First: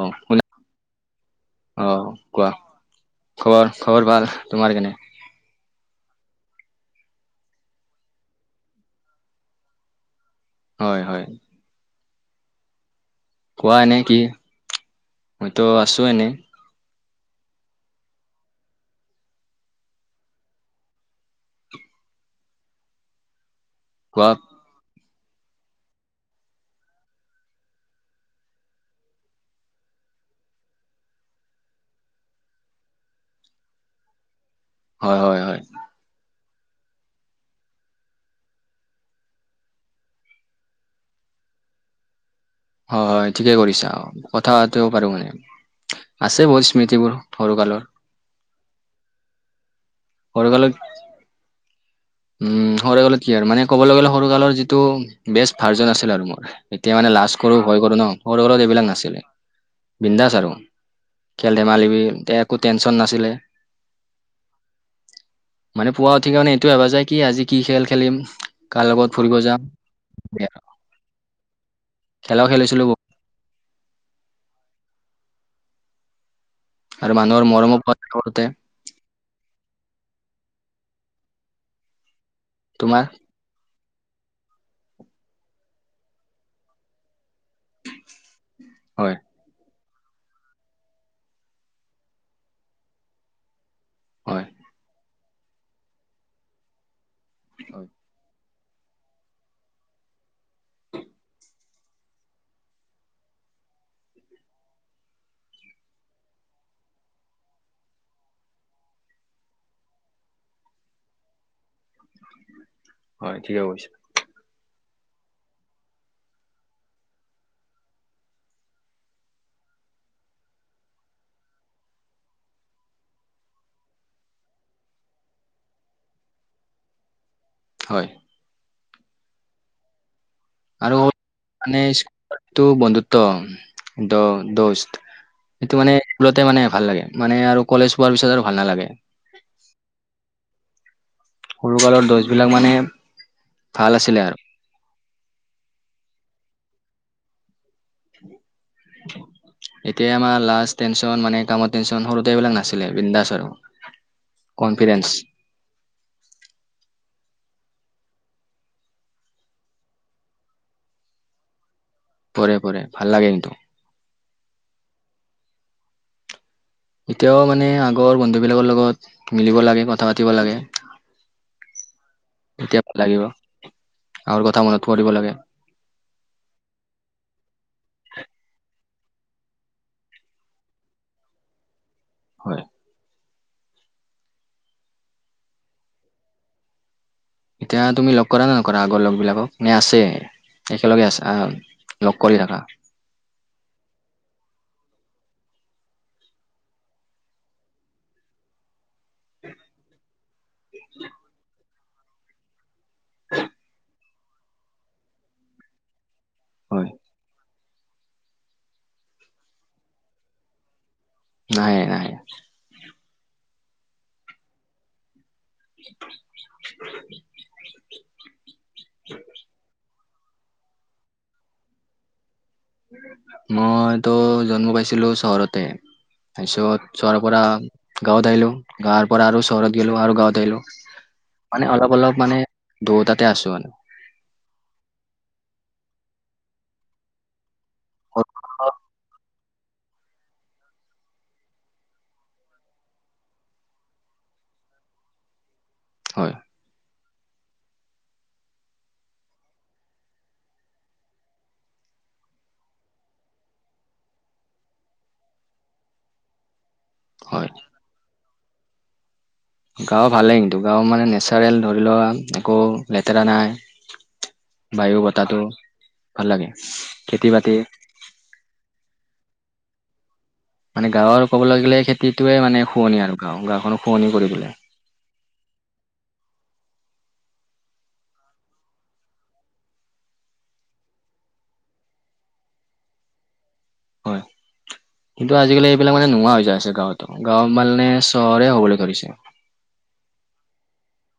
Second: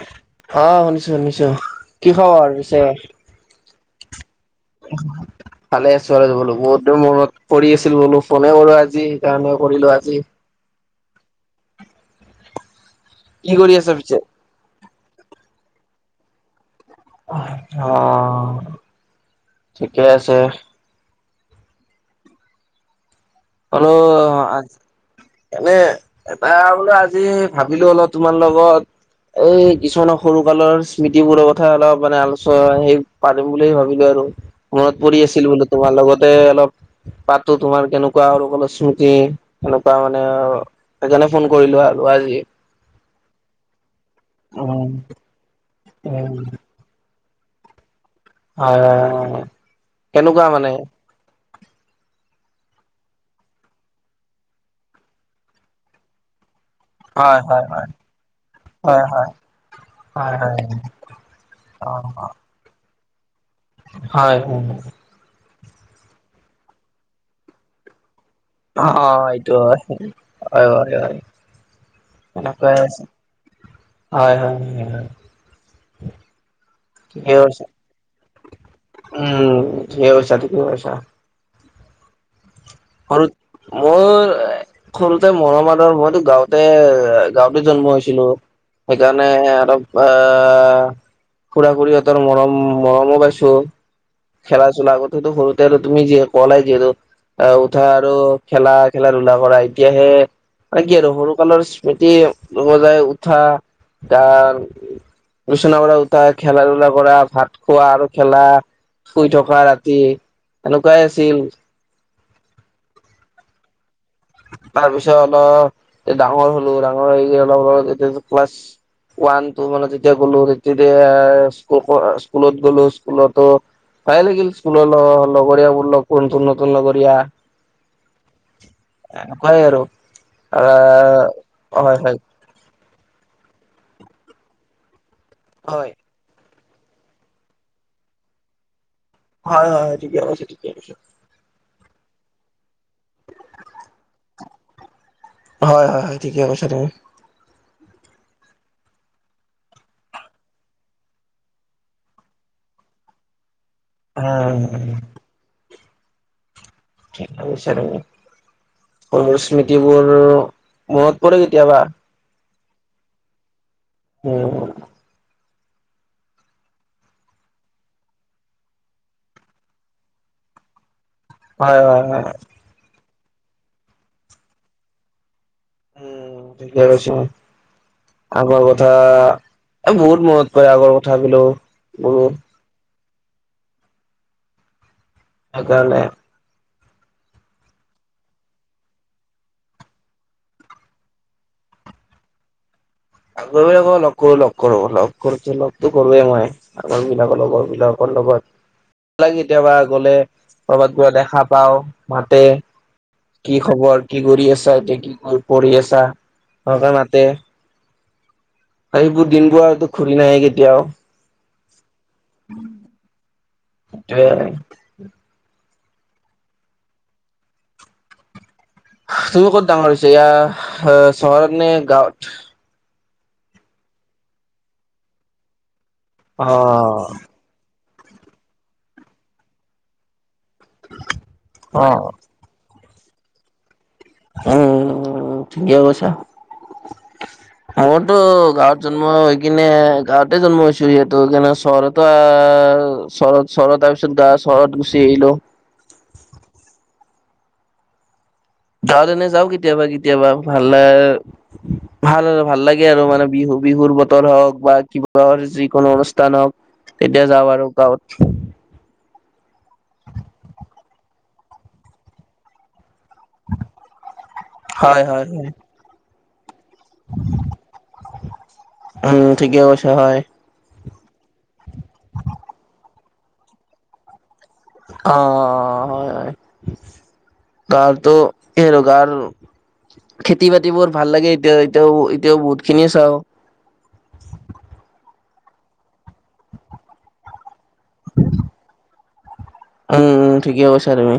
অ শুনা অ শুনিছোঁ শুনিছোঁ অ কি খবৰ কোৱা আৰু পিছে? খবৰ খবৰ ভাল। তোমাৰ কেনে? ভালে আছো আৰু বোলো বহুত দিন মনত পৰি আছিল, বোলো ফোনে কৰো আজি কাৰণে কৰিলো আজি। হয় হয়। কি কৰি কোৱা আছা এনে পিছে? কি মইতো আছো এনে। অ' ঠিকে আছে। অলপ কোৱা আজি এনে এটা বোলে আজি ভাবিলো অলপ তোমাৰ লগত এই কিছুমানৰ সৰু কালৰ স্মৃতিবোৰৰ কথা অলপ মানে আলোচনা সেই পাতিম বুলি ভাবিলো আৰু মনত হয় পৰি হয় আছিল হয় বোলো তোমাৰ লগতে অলপ পাতো তোমাৰ কেনেকা সৰু কালৰ স্মৃতি এেনেকুৱা মানে সেইকাৰণে ফোন কৰিলো আৰু আজি। হয় হয় ঠিকে কৰিছা আৰু কথা উম, পটোও পাৰো মানে উম, আছে ব স্মৃতিবোৰ সৰুকালৰ। অ' কেনেকুৱা সৰুকালত মানে? উম সৰু কালত কি আৰু মানে ক'বলৈ গ'লে সৰু কালৰ যিটো বেষ্ট ভাৰ্জন আছিল আৰু মোৰ। এতিয়া মানে লাজ হয়, কৰো হয়, ভয় হয়, কৰো ন, সৰু কালত এইবিলাক হয়, নাছিলে হয়, হয়, বিন্দাস আৰু। হয়, খেল ধেমালিবি অ', অ', একো টেনচন নাছিলে। হয় হয়। মানে পুৱ উঠি কিনে এইটো ভবা যায় কি আজি কি খেল খেলিম। কাৰ অ' লগত ফুৰিব সটো যাম হয় হয় হয় হয় খেলাও সনেকাইে খেলিছিলো আছিল। হয় হয়। আৰু ঠিকে মানুহৰ কৈছা, মৰমো পায় সৰুতে। উম ঠিকেই কৈছা ঠিকেই কৈছা। তোমাৰ সৰুত মোৰ সৰুতে মৰম আদৰ মইতো গাঁওঁতে গাওঁতে জন্ম হৈ ছিলো হয় সেইকাৰণে আৰু বা খুৰা খুুৰীহঁতৰ মৰম মৰমো পাইছো। হয় খেলা চলা আগতেতো সৰুতে আৰু তুমি যে ক'লাই যিহেতু আহ হয় উঠা আৰু খেলা খেলা ধূলা কৰা, এতিয়াহে ন কি আৰু সৰু কালৰ স্মৃতি লগোৱা যায় উঠা তাৰ বিচনা পৰা উঠা খেলা ধূলা কৰা ভাত খোৱা আৰু খেলা শুই থকা ৰাতি এনেকুৱাই আছিল। হয় ঠিকে কৈছা। তাৰ পিছত অলপ ডাঙৰ হ'লো, ডাঙৰ হৈ অলপ অ' এতিয়া ক্লাছ ওৱান টু মানে তেতিয়া গ'লো তেতিয়া স্কুলত গ'লো। স্কুলতো পাই লাগিল স্কুলৰ ল ল লগৰিয়া বুলা কোনতো নতুন ল লগৰিয়া। হয়। এনেকুৱাই আৰু। আৰু মানে আহ হয় হয় স্কুলটো বন্ধুত্ব দ দষ্ট। সেইটো হয় মানে স্কুলতে মানে ভাল লাগে, মানে আৰু কলেজ পোৱাৰ পিছত আৰু ভাল নালাগে। হয় হয় হয় ঠিকে কৈছা ঠিকে কৈছা। সৰু কালৰ দষ্টবিলাক মানে ভাল আছিলে আৰু। হয় হয় হয় ঠিকে কৈছা তুমি। [unintelligible] এতিয়া আমাৰ লাজ টেনচন মানে কামৰ টেনচন সৰুতে এইবিলাক নাছিলে, বিন্দাস আৰু। কনফিডেন্স হয়। ঠিক কৈছা তুমি, স্মৃতিবোৰ মনত পৰে কেতিয়াবা। পৰে পৰে ভাল লাগে কিন্তু। উম। এতিয়াও মানে আগৰ বন্ধুবিলাকৰ লগত মিলিব লাগে কথা পাতিব লাগে। হয় হয় হয়। এতিয়া ভাল লাগিব আৰু কথা মনত পৰিব লাগে। উম ঠিকে আছে। আগৰ কথা বহুত মনত কৰে আগৰ কথাবিলও গৰু। হয়। সেইকাৰণে। এতিয়া তুমি লগ কৰা নে নকৰা আগৰ লগবিলাকক মে আছে। একেলগে আছ লগ কৰি ৰাখা। আগৰ ক লগ কৰো লগ কৰো লগ কৰোো লগতো কৰোৱেই মই। আ বিলাকৰ লগৰ বিলাকৰ লগত। কেতিয়াবা গ'লে কৰ'ৰবাত কিবা দেখা পাও, মাতে। কি খবৰ? কি কৰি আছা? এতিয়া কি কৰি পঢ়ি আছা হয় সেনেকে মাতে। এইবোৰ দিনবোৰ আৰুতো ঘূৰি নাহে কেতিয়াও। নাহে, নাহে। [unintelligible] [inaudible] তুমি ক'ত ডাঙৰ হৈছে ইয়া চহৰত নে গাঁৱত? মইতো জন্ম পাইছিলো চহৰতে অ তাপিছত চহৰৰ পৰা গাঁৱত আহলো গাঁৱৰ পৰা আৰু চহৰত গলো আৰু গাঁৱত আহইিলো মানে অ অলপ অলপ মানে দুটাতে আছো মানে। উম, উম, ঠিকে কৈছা। মোৰতো গাঁৱত জন্ম হৈ কিনে গাঁৱত তাতে জন্ম হৈছো যিহেতো কিন্ত চহৰতো আহ চহৰত চহৰত তাৰ পিছত গা চহৰত গুচি আহিলো। হয়। গাঁৱত এনে যাওঁ কেতিয়াবা কেতিয়াবা ভাল ভাল ভাল লাগে আৰু মানে বিহু বিহুৰ বতৰ হওক বা কিবাৰ যিকোনো অনুষ্ঠান হওঁক। তেতিয়া যাওঁ হয় আৰু গাঁৱত। গাঁও ভালে, কিন্তু গাওঁ নেচাৰেল ধৰি লোৱা লেতেৰা নাই, হয় বায়ু হয় বতাহটো হয় ভাললাগে খেতি বাতি উম, ঠিকে কৈছা হয়। মানে গাঁৱৰ ক'বলৈ গ'লে খেতিটোৱে মানে শুৱনি আৰু গাঁও-গাঁওখন শুৱনি কৰি তোলে। অ', হয়, হয়। কাৰটো এ, ৰোগাৰ খেতি বাতিবোৰ ভাললাগে এতিয়া, এতিয়াও, এতিয়াও বহুত খিনিয়ে চাওঁ। হয় [inaudible] কিন্তু আজিকালি এইবিলাক মানে নোহোৱা হৈ যায় আছে গাঁৱতো, গাঁও মানে চহৰৰে হ'বলৈ ধৰিছে। উম, উম, ঠিকে কৈছা তুমি।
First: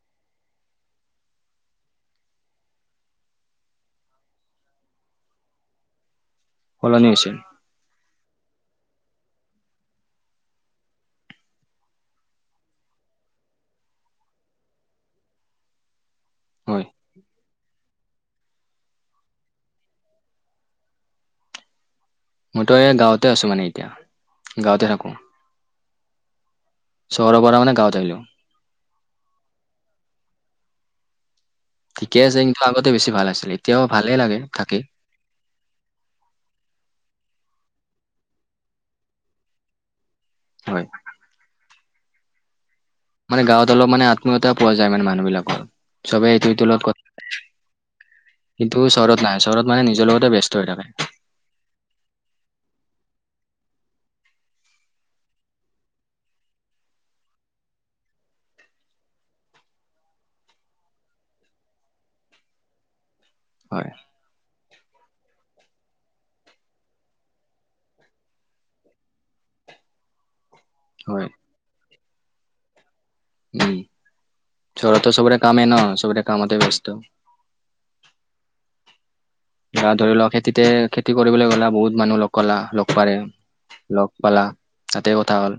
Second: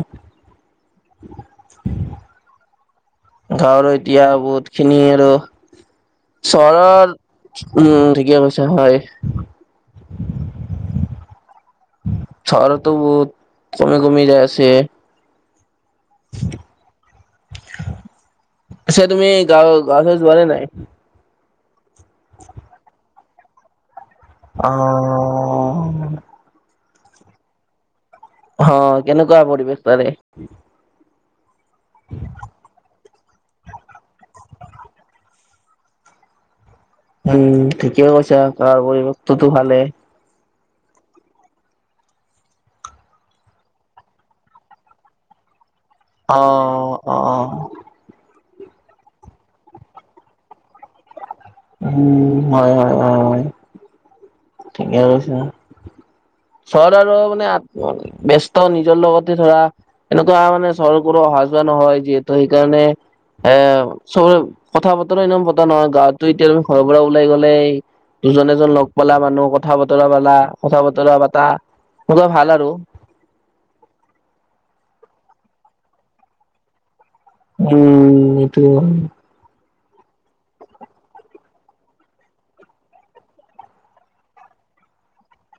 গাঁৱৰ এতিয়া বহুত খিনি আৰু, সলনি চহৰৰ হৈছে উম, ঠিকে কৈছা হয়। চহৰতটো বহুত কমি, কমি যায় আছে। হয় পিছে, তুমি গা- গাঁৱলে যোৱা নে নাই? মইতো এইয়া গাঁৱতে আছোঁ মানে এতিয়া। গাঁৱতে থাকো অ'। চহৰৰ পৰা মানে গাঁৱত আহিলোঁ। অ', কেনেকুৱা পৰিৱেশ তাৰে? ঠিকে আছে কিন্তু আগতে বেছি ভাল আছিল, এতিয়াও ভালে লাগে থাকি। উম, ঠিকেই কৈছা গাঁৱৰ পৰিৱেশটো ভালেই। হয়। মানে গাঁৱত অলপ মানে আত্মীয়তা পোৱা যায় মানে মানুহবিলাকৰ, চবেই অ এইটোৰ সেইটোৰ অ কথা কিন্তু চহৰত নাই, চহৰত মানে নিজৰ লগতে ব্যস্ত হৈ থাকে। উম, হয়, হয়, হয়, হয়। ঠিকে কৈছা। চহৰত আৰু মানে ব্যস্ত নিজৰ লগতে ধৰা। এনেকুৱা মানে চহৰত [unintelligible] অহা যোৱা নহয় যিহেতু সেইকাৰণে এ, হয় চব কথা বতৰা এনেও পতা নহয়। গাঁৱতো এতিয়া তুমি ঘৰৰ পৰা ওলাই গ'লেই দুজন এজন লগ পালা মা কথা বতৰা পালা, কথা বতৰা হয় পাতা এনেকুৱা ভাল আৰু। উম, চহৰতটো চবৰে কামে ন, চবৰে কামতে ব্যস্ত। উম, [unintelligible] গাঁৱত ধৰি লওঁক খেতিতে খেতি কৰিবলৈ গ'লা বহুত মানুহ লগ ক'লা লগ বাঢ়িল। লগ পালা তাতে কথা হ'ল।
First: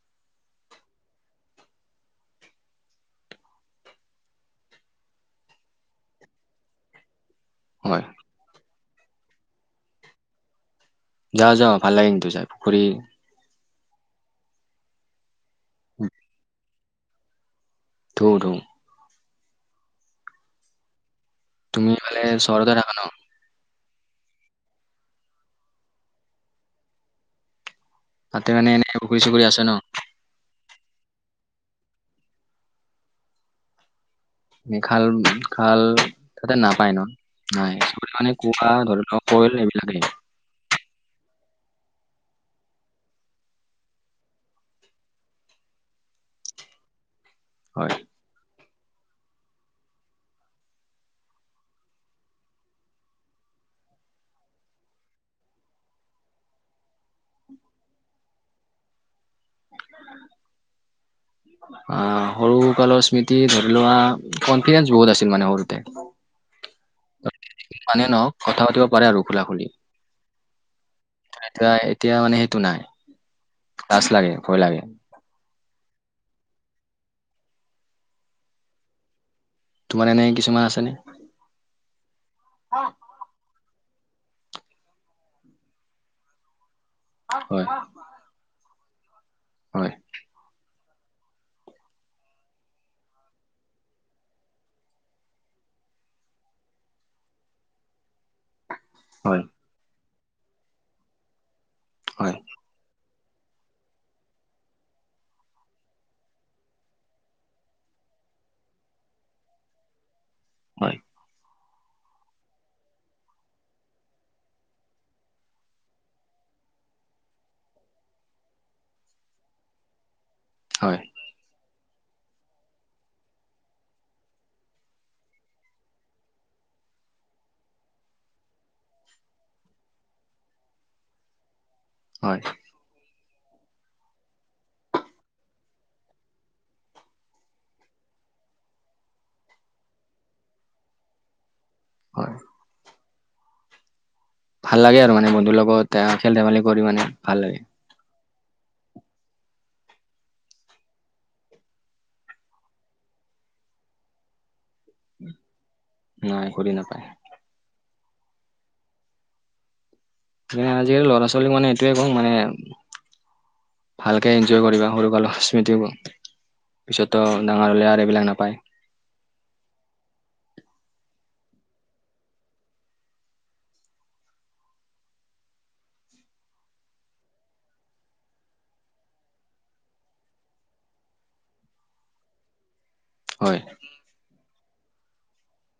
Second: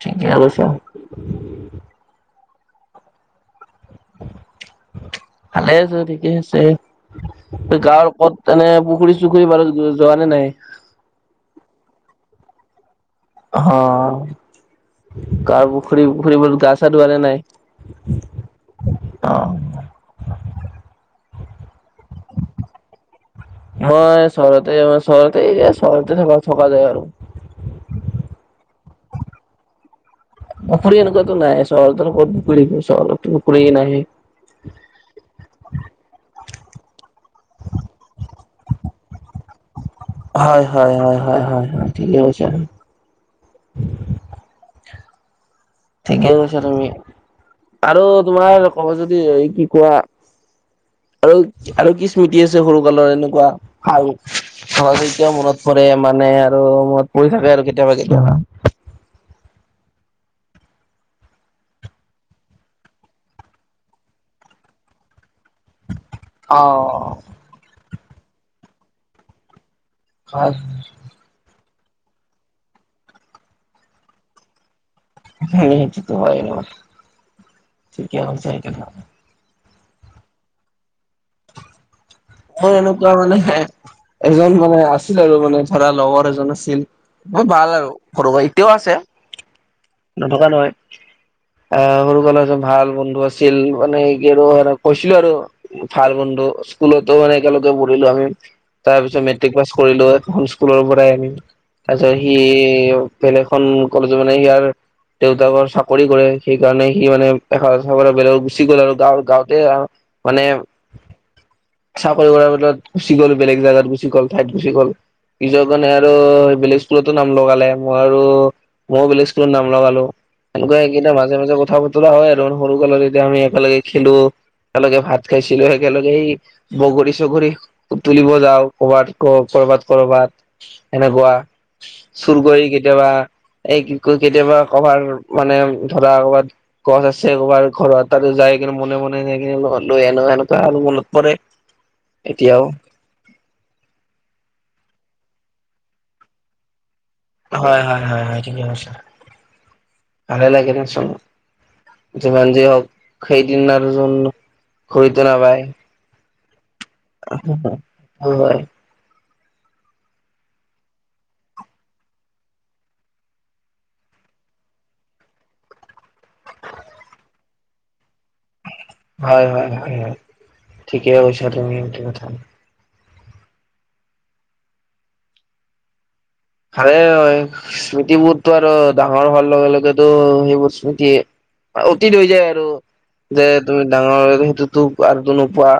ঠিকে হ'ল। ভালে আছে ঠিকে আছে হয়, গাঁৱৰ ওপৰত এনে পুখুৰী বাৰু যোৱা নে নাই? যা যাওঁ ফাল লাগিধু চ পুখুৰী অ' কাৰ পুখুৰী পুখুৰীবত গা চা ধুৱ নাই? দৌটো। অ তুমি মালে চৰতে থাক ন? মই চহৰতে চহৰতে যে চহৰতে থকা থকা যায় আৰু। তাতে মানে এনেইুখুৰ চুখুৰ আছে ন? পুখুৰী এনেকুৱাতো নাই চহৰ ওৰত পুুৰী চহো পুখুৰীয়ে নাহে। খাল খাল তাতে নাপায় ন। নাই সব মানে কুোৱা ধৰি কল এইবিলাক হয়, হয়, হয়, হয় ঠিকেছে। ঠিকেই কৈছা তুমি হয় আৰু তোমাৰ কব যদি এই কি কোৱা আৰু আৰু কি স্মৃতি আছে সৰু কালৰ এনেকুৱা ভাল। সহজতিয়া মনত পৰে মানে আৰু মনত পৰি থাকে আৰু কেতিয়াবা কেতিয়াবা। অ' সৰু কালৰ স্মৃতি ধৰি লোৱা কনফিডেন্ঞ্চ বহুত আছিল মানে সৰুতে। অ'। মানে নহক কথা পাতিব পাৰে আৰু খোলা খুলি। হয়। এতিয়া এতিয়া মানে সেইটো নাই লাছ লাগে ভয় লাগে। সেইটো হয় ন' কি চেল [unintelligible] তোমাৰ এনে কিছুমান আছেনে? মোৰ এনেকুৱা মানে এজন মানে আছিল আৰু মানে ধৰা লগৰ এজন আছিল। ব হয় ভাল আৰু ঘৰুব এতিয়াও আছে। হয়। নথকা নহয়। আহ সৰু কলে ভাল বন্ধু আছিল মানে কি আৰু কৈছিলো আৰু। ফাৰ বন্ডু স্কুলত মানে একেলগে পঢ়িলো আমি তাৰ পিছত হয় মেট্ৰিক পাছ কৰিলো এখন স্কুলৰ পৰাই আমি। তাৰপিছত সি, হয় বেলেগখন কলেজৰ মানে সি আৰু দেউতাকৰ চাকৰি কৰে সেইকাৰণে সি মানে [unintelligible] বেলেগ গুচি গ'ল আৰু গাঁও গাওঁতে মানে, হয়। চাকৰি কৰাৰ ভিতৰত গুচি গ'ল বেলেগ জাগাত গুচি গ'ল ঠাইত গুচি গ'ল। পিছত মানে আৰু বেলেগ স্কুলতো নাম লগালে, মই আৰু ময়ো বেলেগ স্কুলত নাম লগালো এনেকুৱা হয় এইকেইটা মাত মাজে মাজে কথা বতৰা হয় আৰু সৰু কালত, এতিয়া আমি একলগে খেলো একেলগে ভাত খাইছিলো একেলগেই বগৰী চগৰী বুতুলিব যাওঁ, ক'বাত ক কৰবাত কৰবাত সেনেকুৱা, চুৰ হয় কৰি কেতিয়াবা এই কি কয় কেতিয়াবা কভাৰ মানে ধৰা ক'বাত গছ আছে ক'ৰবাৰ ঘৰত, তাতে যাই কিনে মনে মনে যাই কিনে লৈ আনো এনেকুৱা আৰু মনত পৰে। হয় এতিয়াও ভাল লাগে আৰু মানে, বন্ধুৰ লগত এয়া খেল ধেমালি কৰি মানে ভাল লাগে হয়, হয়, হয়, হয়, ঠিকে কৈছা ভালেই লাগে দিয়াচোন। যিমান যি হওক সেইদিন আৰু যোন ঘূৰিটো নাপায়। নাই, ঘূৰি নাপায়। [unintelligible] হয়। মই আজিকালি ল'ৰা ছোৱালীক মানে এইটোয়ে কওঁ মানে ভালকে এনজয় কৰিবা সৰু কালৰ স্মৃতিবোৰ। পিছততো ডাঙৰ হ'লে আৰু এইবিলাক নাপায়। হয়, হয়, হয়, হয়, ঠিকে কৈছা তুমি এইটো কথা। আৰে হয়, স্মৃতি বোৰটো আৰু ডাঙৰ হোৱাৰ লগে লগেতো সেইবোৰ স্মৃতি অতীত হৈ যায় আৰু যে হয় তুমি ডাঙৰ হৈ হেইতোকটো আৰুতো নোপোৱা।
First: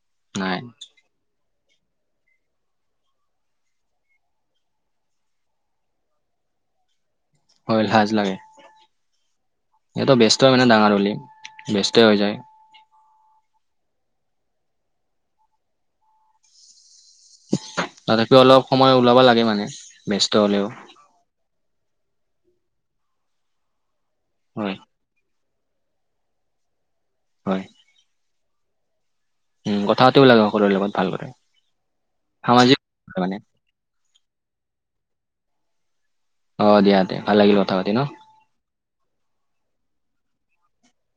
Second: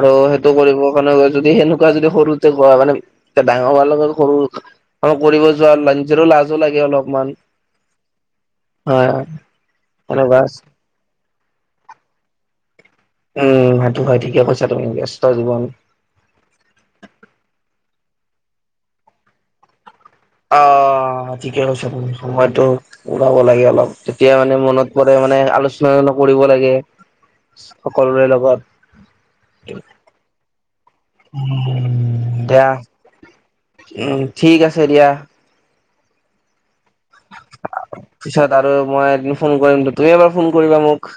আৰু সেইটো নাই কৰিবৰ কাৰণে যদি সেনেকুৱা যদি সৰুতে কোৱা, মানে এ ডাঙৰ হোৱাৰ লগত সৰু অ' কৰিব যোৱা নিজৰো লাজো লাগে অলপমান হয়, লাজ লাগে। হয় এটো ব্যস্ত সেনেকুৱা হয় না ডাঙৰ হ'লি ব্যস্ত হৈ যায়। উম। সেইটো হয়, ঠিকেই কৈছা তুমি ব্যস্ত জীৱন। তথাপিও অলপ সময় ওলাব লাগে মানে ব্যস্ত হ'লেও। ঠিকেই কৈছা তুমি, সময়টো ওলাব লাগে অলপ। তেতিয়া মানে হয় মনত গ'লে মানে আলোচনা কৰিব লাগে, হয় সকলোৰে লগত উম কথা পাতিব লাগে সকলোৰে লগত। ভাল কৰে উম দিয়া, সামাজিক মানে উম ঠিক আছে দিয়া। অ' দিয়া তে, ভাল লাগিল কথা পাতি ন? পিছত আৰু মই এদিন ফোন কৰিম, তুমি এবাৰ ফোন কৰিবা মোক।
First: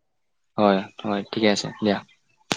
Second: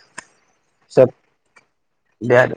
হয়, পিছত হয়, ঠিকে আছে দিয়া। দিয়া তে